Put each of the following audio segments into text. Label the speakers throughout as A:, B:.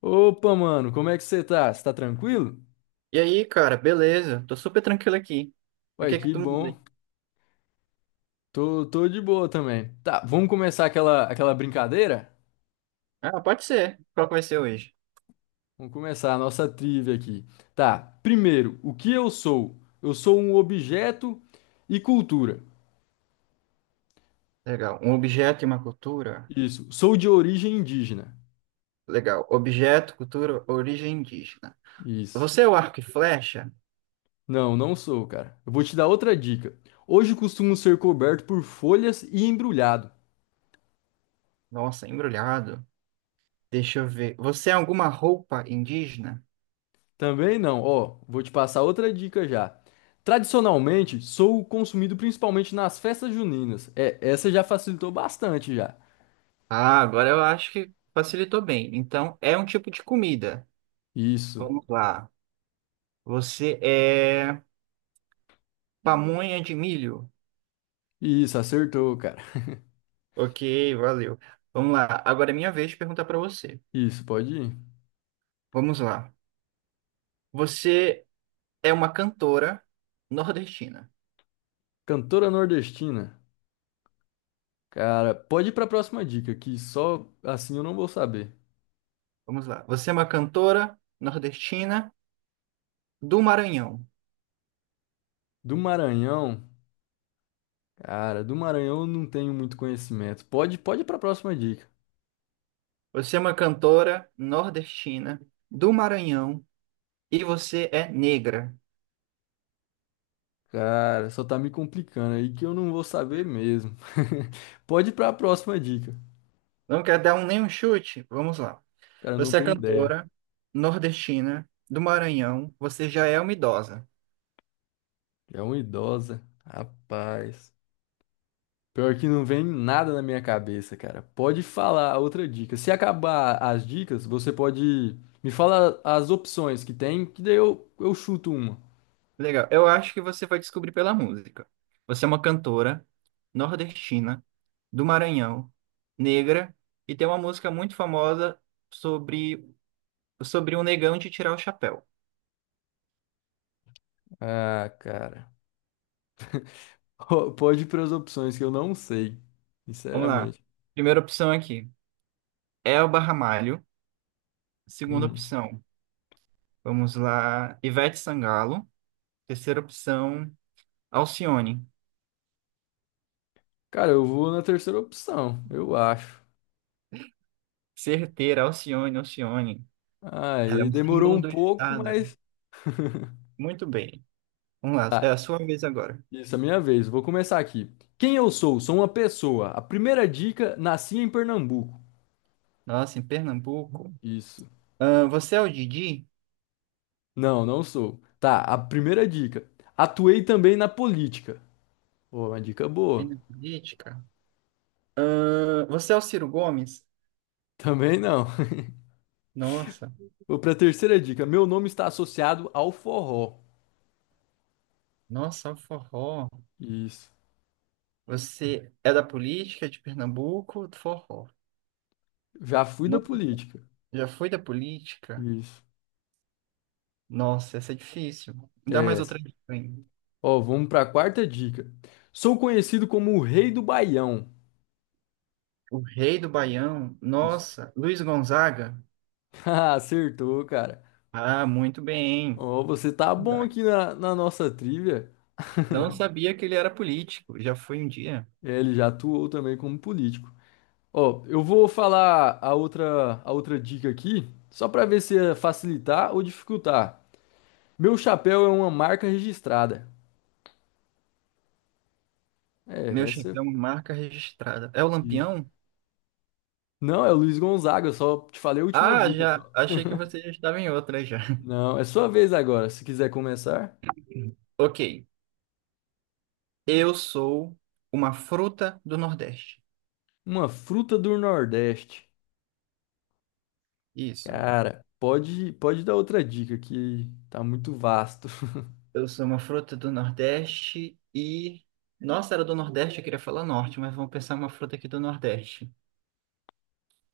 A: Opa, mano, como é que você tá? Você tá tranquilo?
B: E aí, cara, beleza? Tô super tranquilo aqui. O
A: Ué,
B: que é que
A: que
B: tu me
A: bom.
B: diz?
A: Tô de boa também. Tá, vamos começar aquela brincadeira?
B: Ah, pode ser. Qual que vai ser hoje?
A: Vamos começar a nossa trivia aqui. Tá, primeiro, o que eu sou? Eu sou um objeto e cultura.
B: Legal. Um objeto e uma cultura?
A: Isso, sou de origem indígena.
B: Legal. Objeto, cultura, origem indígena.
A: Isso.
B: Você é o arco e flecha?
A: Não sou, cara. Eu vou te dar outra dica. Hoje costumo ser coberto por folhas e embrulhado.
B: Nossa, embrulhado. Deixa eu ver. Você é alguma roupa indígena?
A: Também não. Ó, vou te passar outra dica já. Tradicionalmente, sou consumido principalmente nas festas juninas. É, essa já facilitou bastante já.
B: Ah, agora eu acho que facilitou bem. Então, é um tipo de comida.
A: Isso.
B: Vamos lá. Você é pamonha de milho?
A: Isso, acertou, cara.
B: Ok, valeu. Vamos lá. Agora é minha vez de perguntar para você.
A: Isso, pode ir.
B: Vamos lá. Você é uma cantora nordestina.
A: Cantora nordestina. Cara, pode ir pra próxima dica, que só assim eu não vou saber.
B: Vamos lá. Você é uma cantora nordestina do Maranhão.
A: Do Maranhão. Cara, do Maranhão eu não tenho muito conhecimento. Pode ir pra próxima dica.
B: Você é uma cantora nordestina do Maranhão e você é negra.
A: Cara, só tá me complicando aí que eu não vou saber mesmo. Pode ir pra próxima dica.
B: Não quer dar um, nenhum chute? Vamos lá.
A: Cara, eu não
B: Você é
A: tenho ideia.
B: cantora nordestina do Maranhão. Você já é uma idosa.
A: É uma idosa. Rapaz. Pior que não vem nada na minha cabeça, cara. Pode falar outra dica. Se acabar as dicas, você pode me falar as opções que tem, que daí eu chuto uma.
B: Legal. Eu acho que você vai descobrir pela música. Você é uma cantora nordestina, do Maranhão, negra, e tem uma música muito famosa sobre, sobre um negão de tirar o chapéu.
A: Ah, cara. Pode ir para as opções que eu não sei.
B: Vamos lá.
A: Sinceramente.
B: Primeira opção aqui, Elba Ramalho. Segunda
A: Hum.
B: opção, vamos lá, Ivete Sangalo. Terceira opção, Alcione.
A: Cara, eu vou na terceira opção, eu acho.
B: Certeira, Alcione, Alcione. Ela é
A: Aí
B: um
A: demorou
B: símbolo
A: um
B: do
A: pouco,
B: estado.
A: mas.
B: Muito bem. Vamos lá, é
A: Tá.
B: a sua vez agora.
A: Isso, é minha vez. Vou começar aqui. Quem eu sou? Sou uma pessoa. A primeira dica, nasci em Pernambuco.
B: Nossa, em Pernambuco.
A: Isso.
B: Ah, você é o Didi?
A: Não sou. Tá, a primeira dica. Atuei também na política. Pô, uma dica boa.
B: Ele é política? Ah, você é o Ciro Gomes?
A: Também não.
B: Nossa,
A: Vou pra terceira dica. Meu nome está associado ao forró.
B: nossa, é um forró.
A: Isso.
B: Você é da política de Pernambuco ou do forró?
A: Já fui da
B: Não,
A: política.
B: já foi da política?
A: Isso.
B: Nossa, essa é difícil. Me dá
A: É
B: mais
A: essa.
B: outra dica aí.
A: Ó, vamos pra quarta dica. Sou conhecido como o Rei do Baião.
B: O rei do Baião?
A: Isso.
B: Nossa, Luiz Gonzaga?
A: Ah, acertou, cara.
B: Ah, muito bem.
A: Ó, você tá bom
B: Verdade.
A: aqui na, na nossa trivia.
B: Não sabia que ele era político. Já foi um dia.
A: É, ele já atuou também como político. Ó, eu vou falar a outra dica aqui, só pra ver se é facilitar ou dificultar. Meu chapéu é uma marca registrada. É,
B: Meu
A: essa.
B: chefão, marca registrada. É o
A: Isso.
B: Lampião?
A: Não, é o Luiz Gonzaga, eu só te falei a última
B: Ah,
A: dica.
B: já.
A: Só.
B: Achei que você já estava em outra já.
A: Não, é sua vez agora, se quiser começar.
B: Ok. Eu sou uma fruta do Nordeste.
A: Uma fruta do Nordeste.
B: Isso.
A: Cara, pode dar outra dica que tá muito vasto.
B: Eu sou uma fruta do Nordeste e. Nossa, era do Nordeste, eu queria falar Norte, mas vamos pensar uma fruta aqui do Nordeste.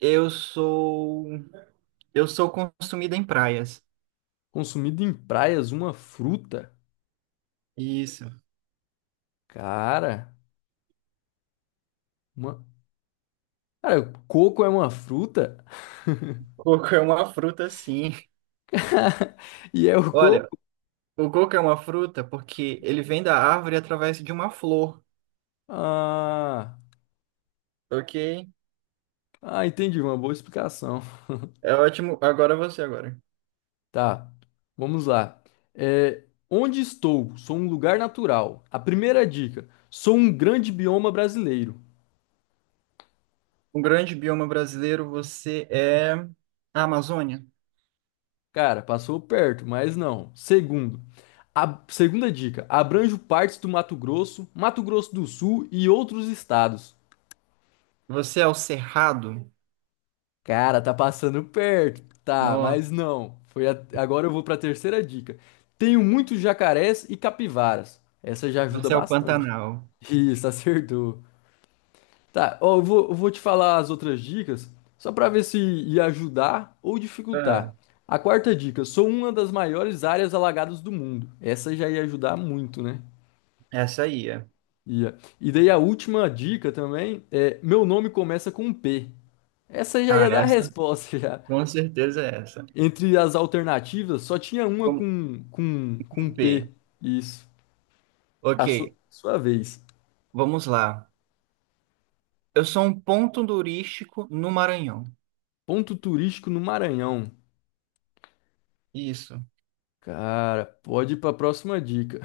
B: Eu sou. Eu sou consumida em praias.
A: Consumido em praias, uma fruta.
B: Isso.
A: Cara, uma... Cara, coco é uma fruta?
B: Coco é uma fruta, sim.
A: E é o
B: Olha,
A: coco?
B: o coco é uma fruta porque ele vem da árvore através de uma flor,
A: Ah,
B: ok?
A: entendi, uma boa explicação.
B: É ótimo. Agora você, agora.
A: Tá, vamos lá. É, onde estou? Sou um lugar natural. A primeira dica: sou um grande bioma brasileiro.
B: Um grande bioma brasileiro, você é a Amazônia.
A: Cara, passou perto, mas não. Segundo, a segunda dica: abranjo partes do Mato Grosso, Mato Grosso do Sul e outros estados.
B: Você é o Cerrado?
A: Cara, tá passando perto. Tá,
B: Nossa,
A: mas não. Agora eu vou pra terceira dica. Tenho muitos jacarés e capivaras. Essa já ajuda
B: você é o
A: bastante.
B: Pantanal.
A: Isso, acertou. Tá, ó, eu vou te falar as outras dicas, só pra ver se ia ajudar ou
B: Ah,
A: dificultar. A quarta dica, sou uma das maiores áreas alagadas do mundo. Essa já ia ajudar muito, né?
B: essa aí é.
A: Ia. E daí a última dica também é, meu nome começa com P. Essa já
B: Ah,
A: ia dar a
B: essa?
A: resposta já.
B: Com certeza é essa.
A: Entre as alternativas, só tinha uma
B: Com
A: com
B: com
A: P.
B: P.
A: Isso.
B: Ok,
A: Sua vez.
B: vamos lá. Eu sou um ponto turístico no Maranhão.
A: Ponto turístico no Maranhão.
B: Isso.
A: Cara, pode ir para a próxima dica.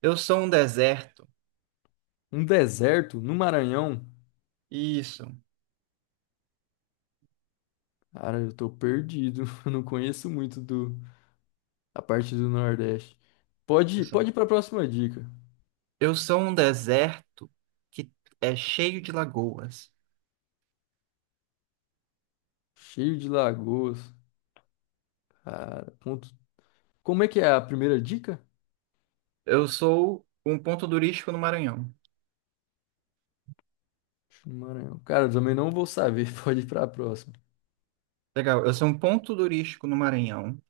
B: Eu sou um deserto.
A: Um deserto no Maranhão?
B: Isso.
A: Cara, eu tô perdido. Eu não conheço muito a parte do Nordeste.
B: Eu
A: Pode,
B: sou
A: pode ir para a próxima dica.
B: eu sou um deserto que é cheio de lagoas.
A: Cheio de lagoas. Cara, ponto. Como é que é a primeira dica?
B: Eu sou um ponto turístico no Maranhão.
A: No Maranhão. Cara, eu também não vou saber. Pode ir para a próxima.
B: Legal. Eu sou um ponto turístico no Maranhão.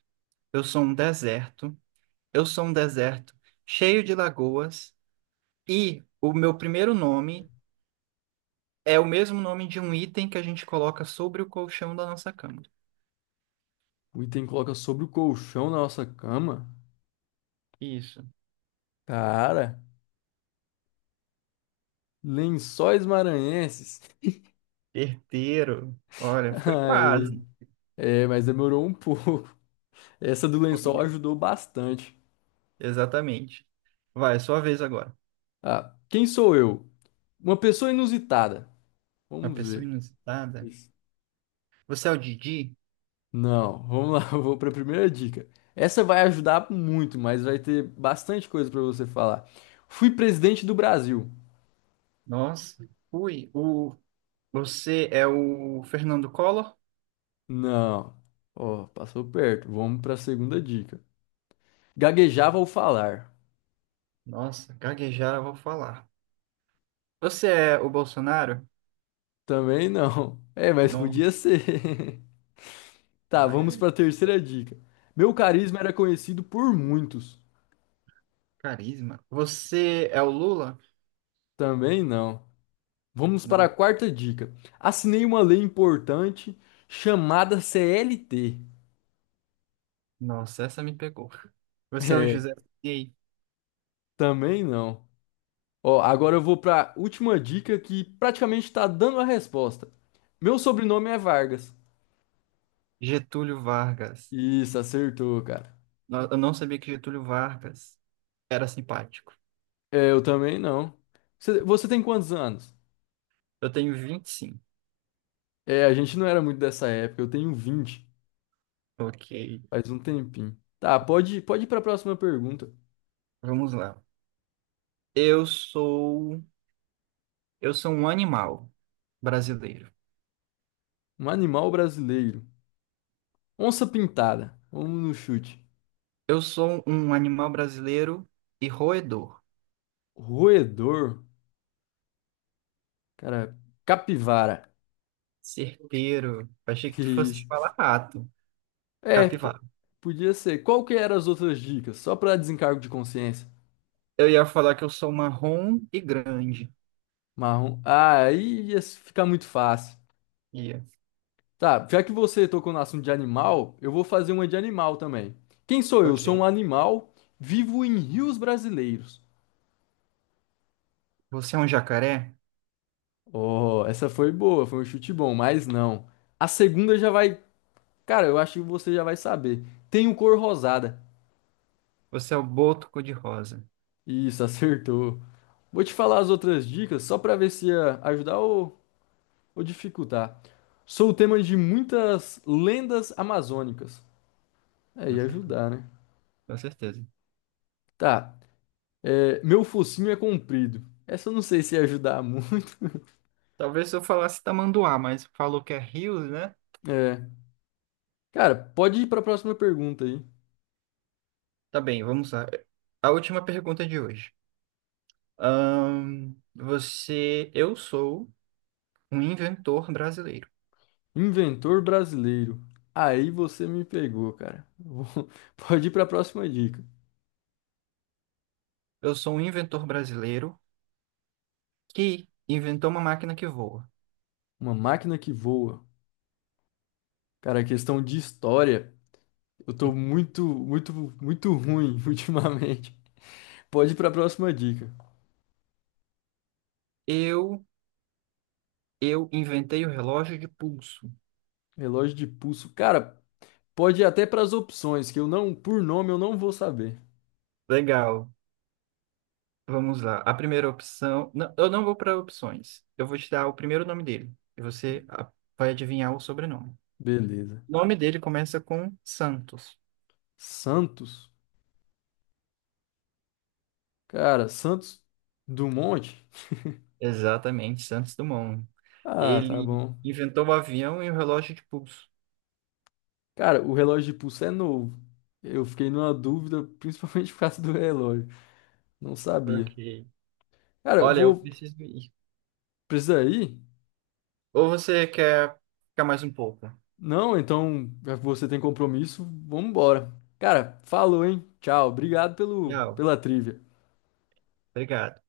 B: Eu sou um deserto. Eu sou um deserto cheio de lagoas e o meu primeiro nome é o mesmo nome de um item que a gente coloca sobre o colchão da nossa cama.
A: O item coloca sobre o colchão da nossa cama.
B: Isso.
A: Cara, lençóis maranhenses.
B: Herdeiro. Olha, foi
A: Ai,
B: quase.
A: é, mas demorou um pouco. Essa do lençol ajudou bastante.
B: Exatamente. Vai, sua vez agora.
A: Ah, quem sou eu? Uma pessoa inusitada.
B: Uma
A: Vamos
B: pessoa
A: ver.
B: inusitada.
A: Isso.
B: Você é o Didi?
A: Não, vamos lá, eu vou para a primeira dica. Essa vai ajudar muito, mas vai ter bastante coisa para você falar. Fui presidente do Brasil.
B: Nossa. Ui, o... você é o Fernando Collor?
A: Não. Ó, passou perto. Vamos para a segunda dica. Gaguejava ao falar.
B: Nossa, gaguejar eu vou falar. Você é o Bolsonaro?
A: Também não. É, mas
B: Não.
A: podia ser. Tá,
B: Vai.
A: vamos para a terceira dica. Meu carisma era conhecido por muitos.
B: Carisma. Você é o Lula?
A: Também não. Vamos para a
B: Não.
A: quarta dica. Assinei uma lei importante chamada CLT.
B: Nossa, essa me pegou. Você é o
A: É,
B: José Sarney?
A: também não. Ó, agora eu vou para a última dica que praticamente está dando a resposta. Meu sobrenome é Vargas.
B: Getúlio Vargas.
A: Isso, acertou, cara.
B: No- Eu não sabia que Getúlio Vargas era simpático.
A: É, eu também não. Você tem quantos anos?
B: Eu tenho 25.
A: É, a gente não era muito dessa época, eu tenho 20.
B: Ok,
A: Faz um tempinho. Tá, pode ir para a próxima pergunta.
B: vamos lá. Eu sou, eu sou um animal brasileiro.
A: Um animal brasileiro. Onça pintada. Vamos no chute.
B: Eu sou um animal brasileiro e roedor,
A: Roedor. Cara, capivara.
B: certeiro. Achei que tu fosse
A: Isso.
B: falar rato,
A: É,
B: capivara.
A: podia ser. Qual que eram as outras dicas? Só para desencargo de consciência.
B: Eu ia falar que eu sou marrom e grande.
A: Marrom. Ah, aí ficar muito fácil.
B: Ia.
A: Tá, já que você tocou no assunto de animal, eu vou fazer uma de animal também. Quem sou eu? Sou
B: Ok.
A: um animal, vivo em rios brasileiros.
B: Você é um jacaré?
A: Oh, essa foi boa, foi um chute bom, mas não. A segunda já vai. Cara, eu acho que você já vai saber. Tem o cor rosada.
B: Você é o boto cor-de-rosa.
A: Isso, acertou. Vou te falar as outras dicas só pra ver se ia ajudar ou dificultar. Sou o tema de muitas lendas amazônicas. É,
B: Com
A: ia
B: cer-
A: ajudar, né?
B: com certeza.
A: Tá. É, meu focinho é comprido. Essa eu não sei se ia ajudar muito.
B: Talvez se eu falasse tamanduá, mas falou que é Rio, né?
A: É. Cara, pode ir pra próxima pergunta aí.
B: Tá bem, vamos lá. A última pergunta de hoje. Você, eu sou um inventor brasileiro.
A: Inventor brasileiro. Aí você me pegou, cara. Pode ir para a próxima dica.
B: Eu sou um inventor brasileiro que inventou uma máquina que voa.
A: Uma máquina que voa. Cara, questão de história, eu tô muito ruim ultimamente. Pode ir para a próxima dica.
B: Eu, eu inventei o relógio de pulso.
A: Relógio de pulso. Cara, pode ir até para as opções, que eu não, por nome, eu não vou saber.
B: Legal. Vamos lá. A primeira opção. Não, eu não vou para opções. Eu vou te dar o primeiro nome dele. E você vai adivinhar o sobrenome.
A: Beleza.
B: O nome dele começa com Santos.
A: Santos. Cara, Santos Dumont.
B: Exatamente, Santos Dumont.
A: Ah, tá
B: Ele
A: bom.
B: inventou o avião e o relógio de pulso.
A: Cara, o relógio de pulso é novo. Eu fiquei numa dúvida, principalmente por causa do relógio. Não sabia.
B: Ok.
A: Cara, eu
B: Olha, eu
A: vou
B: preciso ir.
A: precisar ir?
B: Ou você quer ficar mais um pouco?
A: Não, então, já que você tem compromisso, vamos embora. Cara, falou, hein? Tchau. Obrigado
B: Tchau.
A: pela trivia.
B: Obrigado.